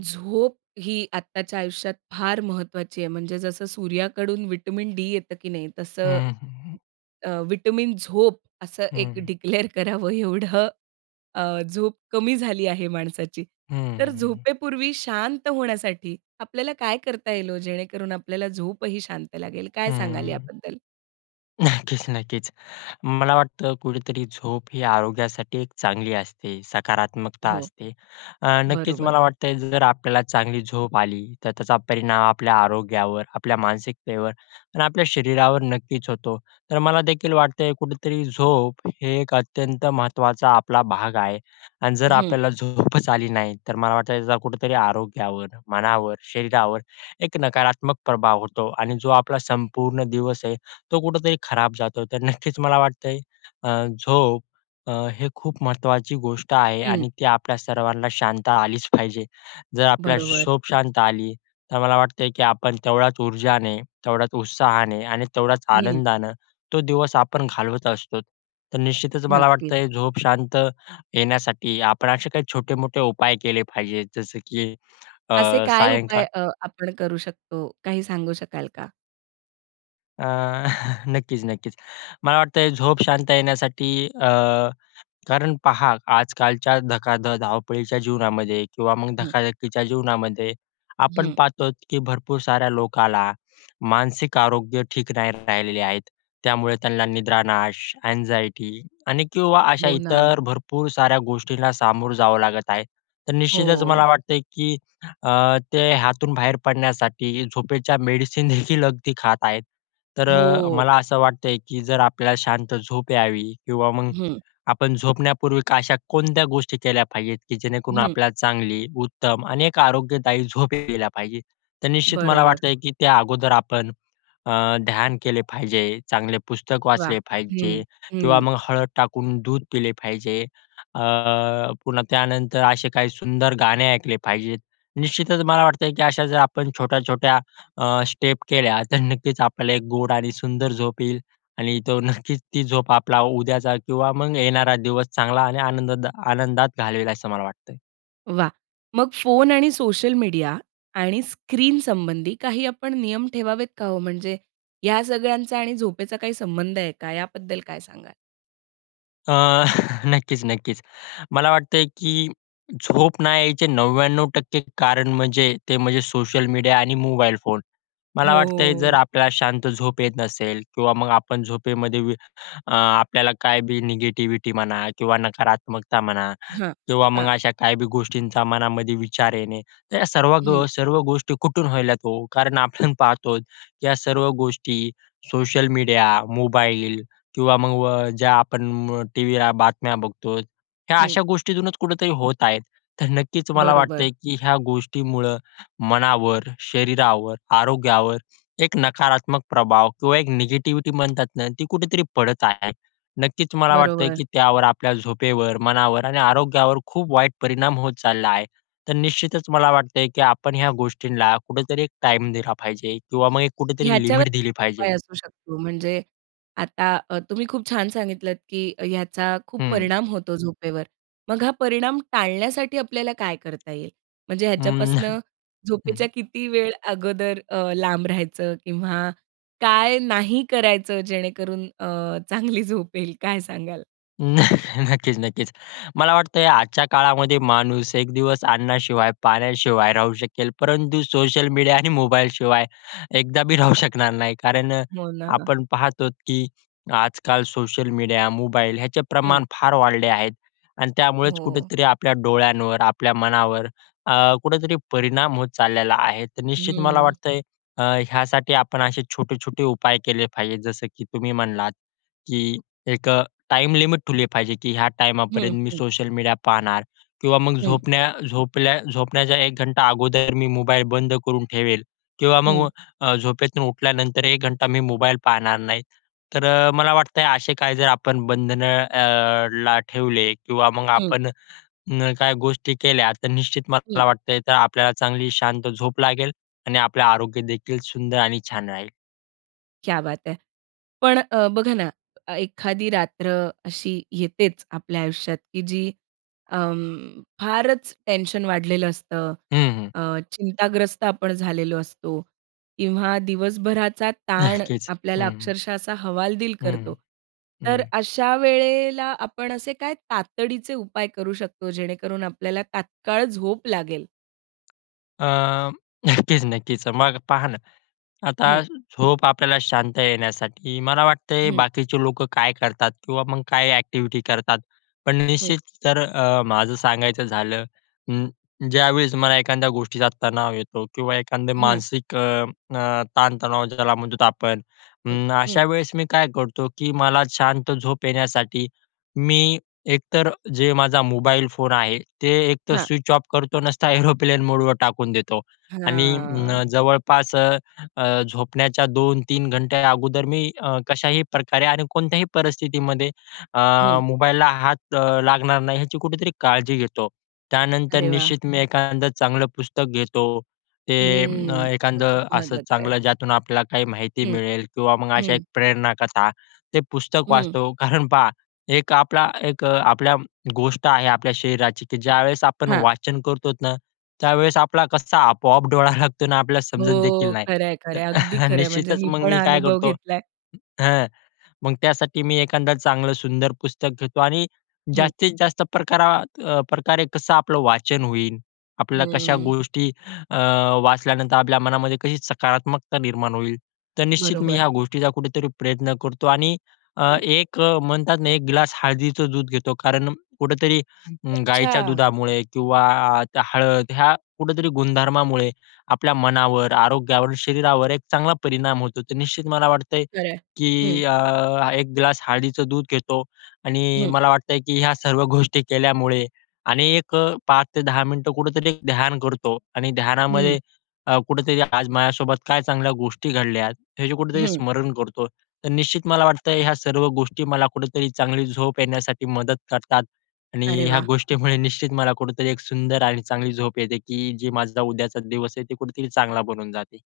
झोप ही आत्ताच्या आयुष्यात फार महत्त्वाची आहे. म्हणजे जसं सूर्याकडून विटामिन डी येतं, की नाही तसं, हं, हं, हं. अ, विटामिन झोप असं हं, एक हं. डिक्लेअर करावं एवढं अ, झोप कमी झाली आहे माणसाची. हं, तर हं, हं. झोपेपूर्वी शांत होण्यासाठी आपल्याला काय करता येईल ओ? जेणेकरून आपल्याला झोपही शांत लागेल काय सांगाल हं. याबद्दल? नक्कीच, नक्कीच. मला वाटतं कुठेतरी झोप ही आरोग्यासाठी एक चांगली असते, सकारात्मकता हो. असते. अ, नक्कीच बरोबर. मला वाटतं आहे जर आपल्याला चांगली झोप आली, तर त्याचा परिणाम आपल्या आरोग्यावर, आपल्या मानसिकतेवर आणि आपल्या शरीरावर नक्कीच होतो. तर मला देखील वाटतंय कुठेतरी झोप हे एक अत्यंत महत्त्वाचा आपला भाग आहे. आणि जर हं. आपल्याला झोपच आली नाही. तर मला वाटतं त्याचा कुठेतरी आरोग्यावर, मनावर, शरीरावर एक नकारात्मक प्रभाव होतो. आणि जो आपला संपूर्ण दिवस आहे, तो कुठेतरी खराब जातो. तर नक्कीच मला वाटतं आहे अ, झोप अ, हे खूप महत्त्वाची गोष्ट आहे हं. आणि ती आपल्या सर्वांना शांत आलीच पाहिजे. जर आपल्या बरोबर. झोप शांत आली, तर मला वाटतं आहे, की आपण तेवढ्याच ऊर्जाने, तेवढ्याच उत्साहाने आणि तेवढ्याच हं. आनंदानं तो दिवस आपण घालवत असतो. तर निश्चितच मला नक्कीच. वाटतं आहे झोप शांत येण्यासाठी आपण असे काही छोटे-मोठे उपाय केले पाहिजे जसं, की असे अ, काय सायंकाळ उपाय अ, आपण करू शकतो, काही सांगू शकाल का? अ, नक्कीच-नक्कीच. मला वाटतं झोप शांत येण्यासाठी अ कारण पाहा, आजकालच्या धकाध धावपळीच्या जीवनामध्ये किंवा मग हं. धकाधकीच्या जीवनामध्ये आपण हं. पाहतो की भरपूर साऱ्या लोकांना मानसिक आरोग्य ठीक नाही राहिलेले आहेत. त्यामुळे त्यांना निद्रानाश, अँग्झायटी आणि किंवा अशा हो ना. इतर भरपूर साऱ्या गोष्टींना सामोरं जावं लागत आहे. तर निश्चितच मला हो. वाटतं की अ, ते हातून बाहेर पडण्यासाठी झोपेच्या मेडिसिन देखील अगदी खात आहेत. तर अ, हो. मला असं वाटतंय की जर आपल्याला शांत झोप यावी किंवा मग, हं. आपण झोपण्यापूर्वी अशा कोणत्या गोष्टी केल्या पाहिजे की जेणेकरून हं. आपल्याला चांगली, उत्तम अनेक आरोग्यदायी झोप यायला पाहिजे. तर निश्चित मला बरोबर. वाटतं की त्या अगोदर आपण, अ, ध्यान केले पाहिजे, चांगले पुस्तक वाह! वाचले हं, पाहिजे किंवा हं. मग हळद टाकून दूध पिले पाहिजे. अ पुन्हा त्यानंतर असे काही सुंदर गाणे ऐकले पाहिजे. निश्चितच मला वाटतं, की अशा जर आपण छोट्या-छोट्या अ, स्टेप केल्या तर नक्कीच आपल्याला एक गोड आणि सुंदर झोप येईल. आणि तो नक्कीच ती झोप आपला उद्याचा किंवा मग येणारा दिवस चांगला आणि आनंदात आनंदात घालवेल असं मला वाटतंय. वाह! मग फोन आणि सोशल मीडिया आणि स्क्रीनसंबंधी काही आपण नियम ठेवावेत का हो? म्हणजे या सगळ्यांचा आणि झोपेचा काही संबंध आहे का? याबद्दल काय सांगाल? अ, नक्कीच, नक्कीच. मला वाटतं आहे, की झोप नाही यायचे 99% कारण म्हणजे ते म्हणजे सोशल मीडिया आणि मोबाईल फोन. मला वाटतं आहे, जर हो. आपल्याला शांत झोप येत नसेल किंवा मग आपण झोपेमध्ये व अ, आपल्याला काय बी निगेटिविटी म्हणा किंवा नकारात्मकता म्हणा हां, किंवा मग हां. अशा काही बी गोष्टींचा मनामध्ये विचार येणे. तर या सर्व ग हं. सर्व गोष्टी कुठून होतात ओ? कारण आपण पाहतोच या सर्व गोष्टी, सोशल मीडिया, मोबाईल किंवा मग व ज्या आपण टीव्हीला बातम्या बघतो, ह्या हं. अशा गोष्टीतूनच कुठेतरी होत आहेत. तर नक्कीच, मला बरोबर. वाटतंय, की ह्या गोष्टीमुळं मनावर, शरीरावर, आरोग्यावर एक नकारात्मक प्रभाव किंवा एक निगेटिव्हिटी म्हणतात ना, ती कुठेतरी पडत आहे. नक्कीच मला वाटते, बरोबर. की त्यावर, आपल्या झोपेवर मनावर आणि आरोग्यावर खूप वाईट परिणाम होत चालला आहे. तर निश्चितच मला वाटतं आहे, की आपण ह्या गोष्टींना कुठेतरी एक टाईम दिला पाहिजे किंवा मग एक कुठेतरी ह्याच्यावर, लिमिट दिली पाहिजे उपाय असू शकतो म्हणजे आता अ, तुम्ही खूप छान सांगितलत, की याचा खूप हं. परिणाम होतो झोपेवर. मग हा परिणाम टाळण्यासाठी आपल्याला काय करता येईल, म्हणजे हं, ह्याच्यापासून हं. झोपेच्या किती वेळ अगोदर अ, लांब राहायचं किंवा काय नाही करायचं जेणेकरून अ, चांगली झोपेल काय सांगाल? न नक्कीच, नक्कीच. मला वाटतं आजच्या काळामध्ये माणूस एक दिवस अन्नाशिवाय, पाण्याशिवाय राहू शकेल. परंतु सोशल मीडिया आणि मोबाईलशिवाय एकदा बी राहू शकणार नाही. कारण हो ना. आपण पाहत आहोत की आजकाल सोशल मीडिया, मोबाईल ह्याचे हं. प्रमाण फार वाढले आहेत. आणि हो, त्यामुळेच हो. कुठेतरी आपल्या डोळ्यांवर, आपल्या मनावर अ, कुठेतरी परिणाम होत चाललेला आहे. तर निश्चित मला हम्म. वाटतंय अ, ह्यासाठी आपण असे छोटे, छोटे उपाय केले पाहिजे. जसं की तुम्ही म्हणलात की एक अ, टाइम लिमिट ठेवली पाहिजे, की ह्या हं. टायमापर्यंत मी हं. सोशल मीडिया पाहणार किंवा मग हं. झोपण्या झोपल्या झोपण्याचा 1 घंटा अगोदर मी मोबाईल बंद करून ठेवेल किंवा मग हं. अ, झोपेतून उठल्यानंतर 1 घंटा मी मोबाईल पाहणार नाही. तर अ, मला वाटतंय असे काही जर आपण बंधनं अ, ला ठेवले किंवा मग हं. आपण अ, काही गोष्टी केल्या तर निश्चित हं. मला वाटतंय तर आपल्याला चांगली शांत झोप लागेल आणि आपलं आरोग्य देखील सुंदर आणि छान राहील. क्या बात है! पण अ, बघा ना, ए एखादी रात्र अशी येतेच आपल्या आयुष्यात, की जी अं, फारच टेन्शन वाढलेलं असतं, हं, हं. अ, चिंताग्रस्त आपण झालेलो असतो किंवा दिवसभराचा ताण नक्कीच, आपल्याला हं. अक्षरशः असा हवालदिल हं, करतो. हं. तर हं. अशा वेळेला आपण असे काय तातडीचे उपाय करू शकतो, जेणेकरून आपल्याला तात्काळ झोप लागेल? अ, नक्कीच, नक्कीच. मग पहा ना, आता हं. झोप आपल्याला शांत येण्यासाठी, मला वाटतंय हं. बाकीचे लोकं काय करतात किंवा मग काय ॲक्टिव्हिटी करतात? पण हं. निश्चित तर अ, माझं सांगायचं झालं, अं, ज्यावेळेस मला एखाद्या गोष्टीचा तणाव येतो किंवा एखादं हं. मानसिक अ, अ, ताणतणाव ज्याला म्हणतो आपण. हं, अं, हं. अशा वेळेस मी काय करतो की मला शांत झोप येण्यासाठी, मी एक तर जे माझा मोबाईल फोन आहे ते एकतर हां. स्विच ऑफ करतो नसता एरोप्लेन मोडवर टाकून देतो. आणि हां. अं, जवळपास अ, अ, झोपण्याच्या 2:00-3:00 घंटे अगोदर मी अ, कशाही प्रकारे आणि कोणत्याही परिस्थितीमध्ये अ, हं. मोबाईलला हात लागणार नाही, याची कुठेतरी काळजी घेतो. त्यानंतर अरे वाह! निश्चित मी एखादं चांगलं पुस्तक घेतो ते अ, हं, खूप एखादं असं महत्वाचं आहे. चांगलं ज्यातून आपल्याला काही माहिती हं, मिळेल किंवा मग अशा एक हं. प्रेरण कथा. ते पुस्तक हं. वाचतो, कारण पहा एक आपला एक आपल्या गोष्ट आहे आपल्या शरीराची की ज्यावेळेस आपण हां. वाचन करतो ना, त्यावेळेस आपला कसा आपोआप डोळा लागतो ना आपल्याला समजत देखील हो, नाही. खरं आहे, तर खरं आहे. अगदी खरं आहे. म्हणजे निश्चितच मी मग पण मी हा काय अनुभव करतो घेतलाय. हं, मग त्यासाठी मी एखादा चांगलं सुंदर पुस्तक घेतो आणि हं. जास्तीत जास्त प्रकारा प्रकारे कसं आपलं वाचन होईल, आपल्याला कशा हं. गोष्टी अ, वाचल्यानंतर आपल्या मनामध्ये कशी सकारात्मकता निर्माण होईल. तर निश्चित मी बरोबर. ह्या गोष्टीचा कुठेतरी प्रयत्न करतो. आणि अ, हं. एक म्हणतात ना, एक ग्लास हळदीचं दूध घेतो कारण कुठेतरी अं, गायीच्या अच्छा. दुधामुळे किंवा अ, त्या हळद, ह्या कुठेतरी गुणधर्मामुळे आपल्या मनावर, आरोग्यावर, शरीरावर एक चांगला परिणाम होतो. तर निश्चित मला वाटतंय खरं आहे. हं. की अ, एक ग्लास हळदीचं दूध घेतो, आणि हं. मला वाटतंय की ह्या सर्व गोष्टी केल्यामुळे अनेक 5:00 ते 10:00 मिनिटं कुठेतरी ध्यान करतो आणि हं. ध्यानामध्ये अ, कुठेतरी आज माझ्यासोबत काय चांगल्या गोष्टी घडल्यात, ह्याचे कुठेतरी हं. स्मरण करतो. तर निश्चित मला वाटतं, की ह्या सर्व गोष्टी मला कुठेतरी चांगली झोप येण्यासाठी मदत करतात आणि अरे ह्या वाह! गोष्टीमुळे निश्चित मला कुठेतरी एक सुंदर आणि चांगली झोप येते की जे माझा उद्याचा दिवस आहे, ते कुठेतरी चांगला बनून जाते.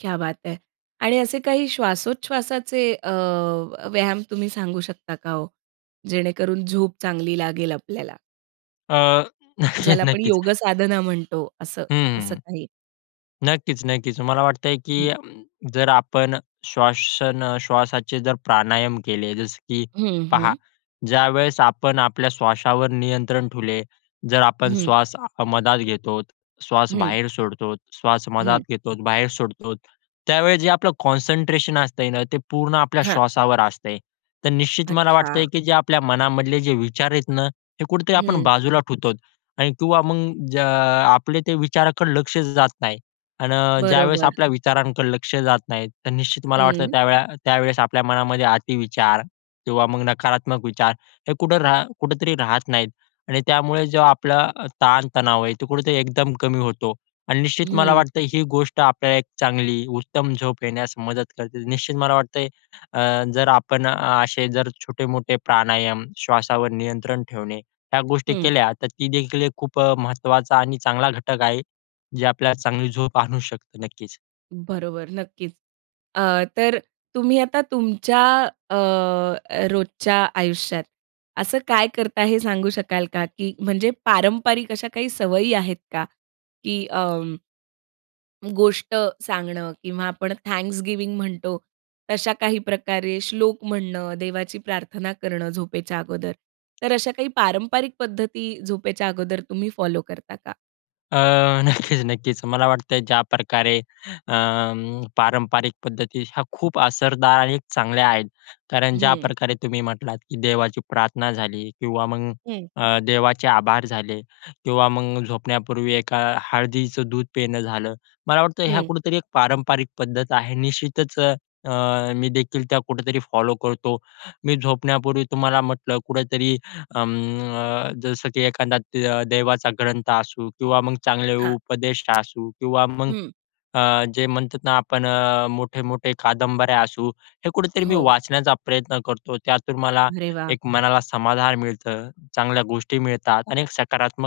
क्या बात है! आणि असे काही श्वासोच्छवासाचे अ, व्यायाम तुम्ही सांगू शकता का ओ? जेणेकरून झोप चांगली लागेल आपल्याला. अ, नक्कीच, ज्याला आपण नक्कीच. योगसाधना म्हणतो. असं, हं, हं, असं हं. काही? नक्कीच, नक्कीच. मला वाटतंय हं. की जर आपण श्वासन अ, श्वासाचे जर प्राणायाम केले. जसं की हं, पहा, हं. ज्यावेळेस आपण आपल्या श्वासावर नियंत्रण ठेवले, जर आपण हं. श्वासमध्यात घेतो हं. श्वासबाहेर सोडतो, श्वासमध्यात हं. घेतो, बाहेर सोडतो, त्यावेळेस जे आपलं कॉन्संट्रेशन असतंय ना, ते पूर्ण आपल्या हां. श्वासावर असतंय. तर निश्चित मला वाटतंय अच्छा. की जे आपल्या मनामधले जे विचार आहेत ना, हे कुठेतरी आपण हं. बाजूला ठेवतो. आणि किंवा मग अ, ज्या अ, आपले ते विचाराकडे लक्ष जात नाही. अन् ज्यावेळेस बरोबर. आपल्या विचारांकडे लक्ष जात नाही, तर निश्चित मला वाटतं हं. त्यावेळा त्यावेळेस आपल्या मनामध्ये अति विचार किंवा मग नकारात्मक विचार, हे कुठं रा कुठेतरी राहत नाहीत. आणि त्यामुळे जो आपला अ, ताण-तणाव आहे तो कुठेतरी एकदम कमी होतो. आणि निश्चित मला हं. वाटतं ही गोष्ट आपल्याला एक चांगली, उत्तम झोप येण्यास मदत करते. निश्चित मला वाटतयं अ, जर आपण असे जर छोटे-मोठे प्राणायाम, श्वासावर नियंत्रण ठेवणे ह्या गोष्टी हं. केल्या तर ती देखील एक खूप अ, महत्त्वाचा आणि चांगला घटक आहे. जे आपल्याला चांगली झोप आणू शकतो. नक्कीच. बरोबर. नक्कीच. अ, तर तुम्ही आता तुमच्या अ, रोजच्या आयुष्यात असं काय करता हे सांगू शकाल का की म्हणजे पारंपारिक अशा काही सवयी आहेत का? की अं गोष्ट सांगणं किंवा आपण थँक्सगिव्हिंग म्हणतो, तशा काही प्रकारे श्लोक म्हणणं, देवाची प्रार्थना करणं झोपेच्या अगोदर, तर अशा काही पारंपरिक पद्धती झोपेच्या अगोदर तुम्ही फॉलो करता का? अ, नक्कीच, नक्कीच. मला वाटतंय ज्याप्रकारे अं, पारंपरिक पद्धती ह्या खूप असरदार आणि चांगल्या आहेत. कारण हं. ज्याप्रकारे तुम्ही म्हटलात की देवाची प्रार्थना झाली किंवा मग हं. अ, देवाचे आभार झाले किंवा मग झोपण्यापूर्वी एका हळदीचं दूध पिणं झालं. मला वाटतं ह्या हं. कुठेतरी एक पारंपरिक पद्धत आहे. निश्चितच अ, अ, मी देखील त्या कुठेतरी फॉलो करतो. मी झोपण्यापूर्वी तुम्हाला म्हटलं कुठेतरी अं, अ, जसं की एखादा दे देवाचा ग्रंथ असू किंवा मग चांगले हां. उपदेश असू किंवा मग हं. अ, जे म्हणतात ना आपण अ, मोठे-मोठे कादंबऱ्या असू हे कुठेतरी मी हो. वाचण्याचा प्रयत्न करतो. त्यातून मला अरे वाह! एक मनाला समाधान मिळतं. चांगल्या गोष्टी मिळतात आणि एक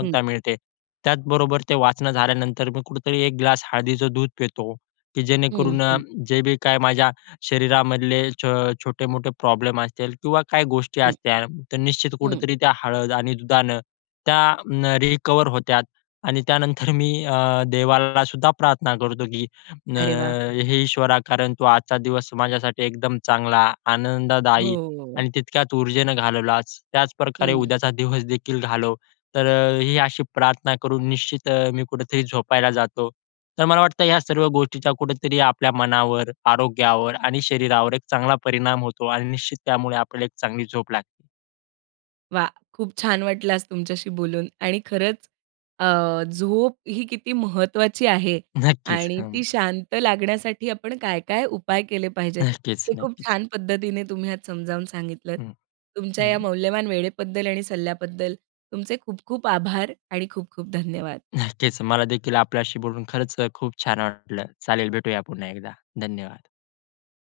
हं. मिळते. त्याचबरोबर ते वाचणं झाल्यानंतर मी कुठेतरी एक ग्लास हळदीचं दूध पितो की हं, जेणेकरून अ, हं. जे बी काय माझ्या शरीरामधले छ छोटे-मोठे प्रॉब्लेम असतील किंवा काही गोष्टी हं. असत्या तर निश्चित हं. कुठेतरी त्या हळद आणि दुधानं त्या अं, रिकव्हर होत्यात आणि त्यानंतर मी अ, देवाला सुद्धा प्रार्थना करतो की "अ, अरे वाह! हे ईश्वरा कारण तू आजचा दिवस माझ्यासाठी एकदम चांगला, आनंददायी हो. आणि तितक्याच ऊर्जेनं घालवलास, त्याचप्रकारे हं. उद्याचा दिवस देखील घालव." तर अ, ही अशी प्रार्थना करून निश्चित अ, मी कुठेतरी झोपायला जातो. तर मला वाटतं ह्या सर्व गोष्टीचा कुठेतरी आपल्या मनावर, आरोग्यावर आणि शरीरावर एक चांगला परिणाम होतो आणि निश्चित त्यामुळे आपल्याला एक चांगली झोप लागते. वाह! खूप छान वाटलं आज तुमच्याशी बोलून आणि खरंच अ, झोप ही किती महत्त्वाची आहे नक्कीच, आणि हं. ती शांत लागण्यासाठी आपण काय-काय उपाय केले पाहिजेत नक्कीच, हे खूप नक्कीच. छान पद्धतीने तुम्ही आज समजावून सांगितलंत. हं. तुमच्या या हं. मौल्यवान वेळेबद्दल आणि सल्ल्याबद्दल तुमचे खूप खूप आभार आणि खूप खूप धन्यवाद. नक्कीच, मला देखील आपल्याशी बोलून खरंच अ, खूप छान वाटलं. चालेल भेटूया पुन्हा एकदा. धन्यवाद.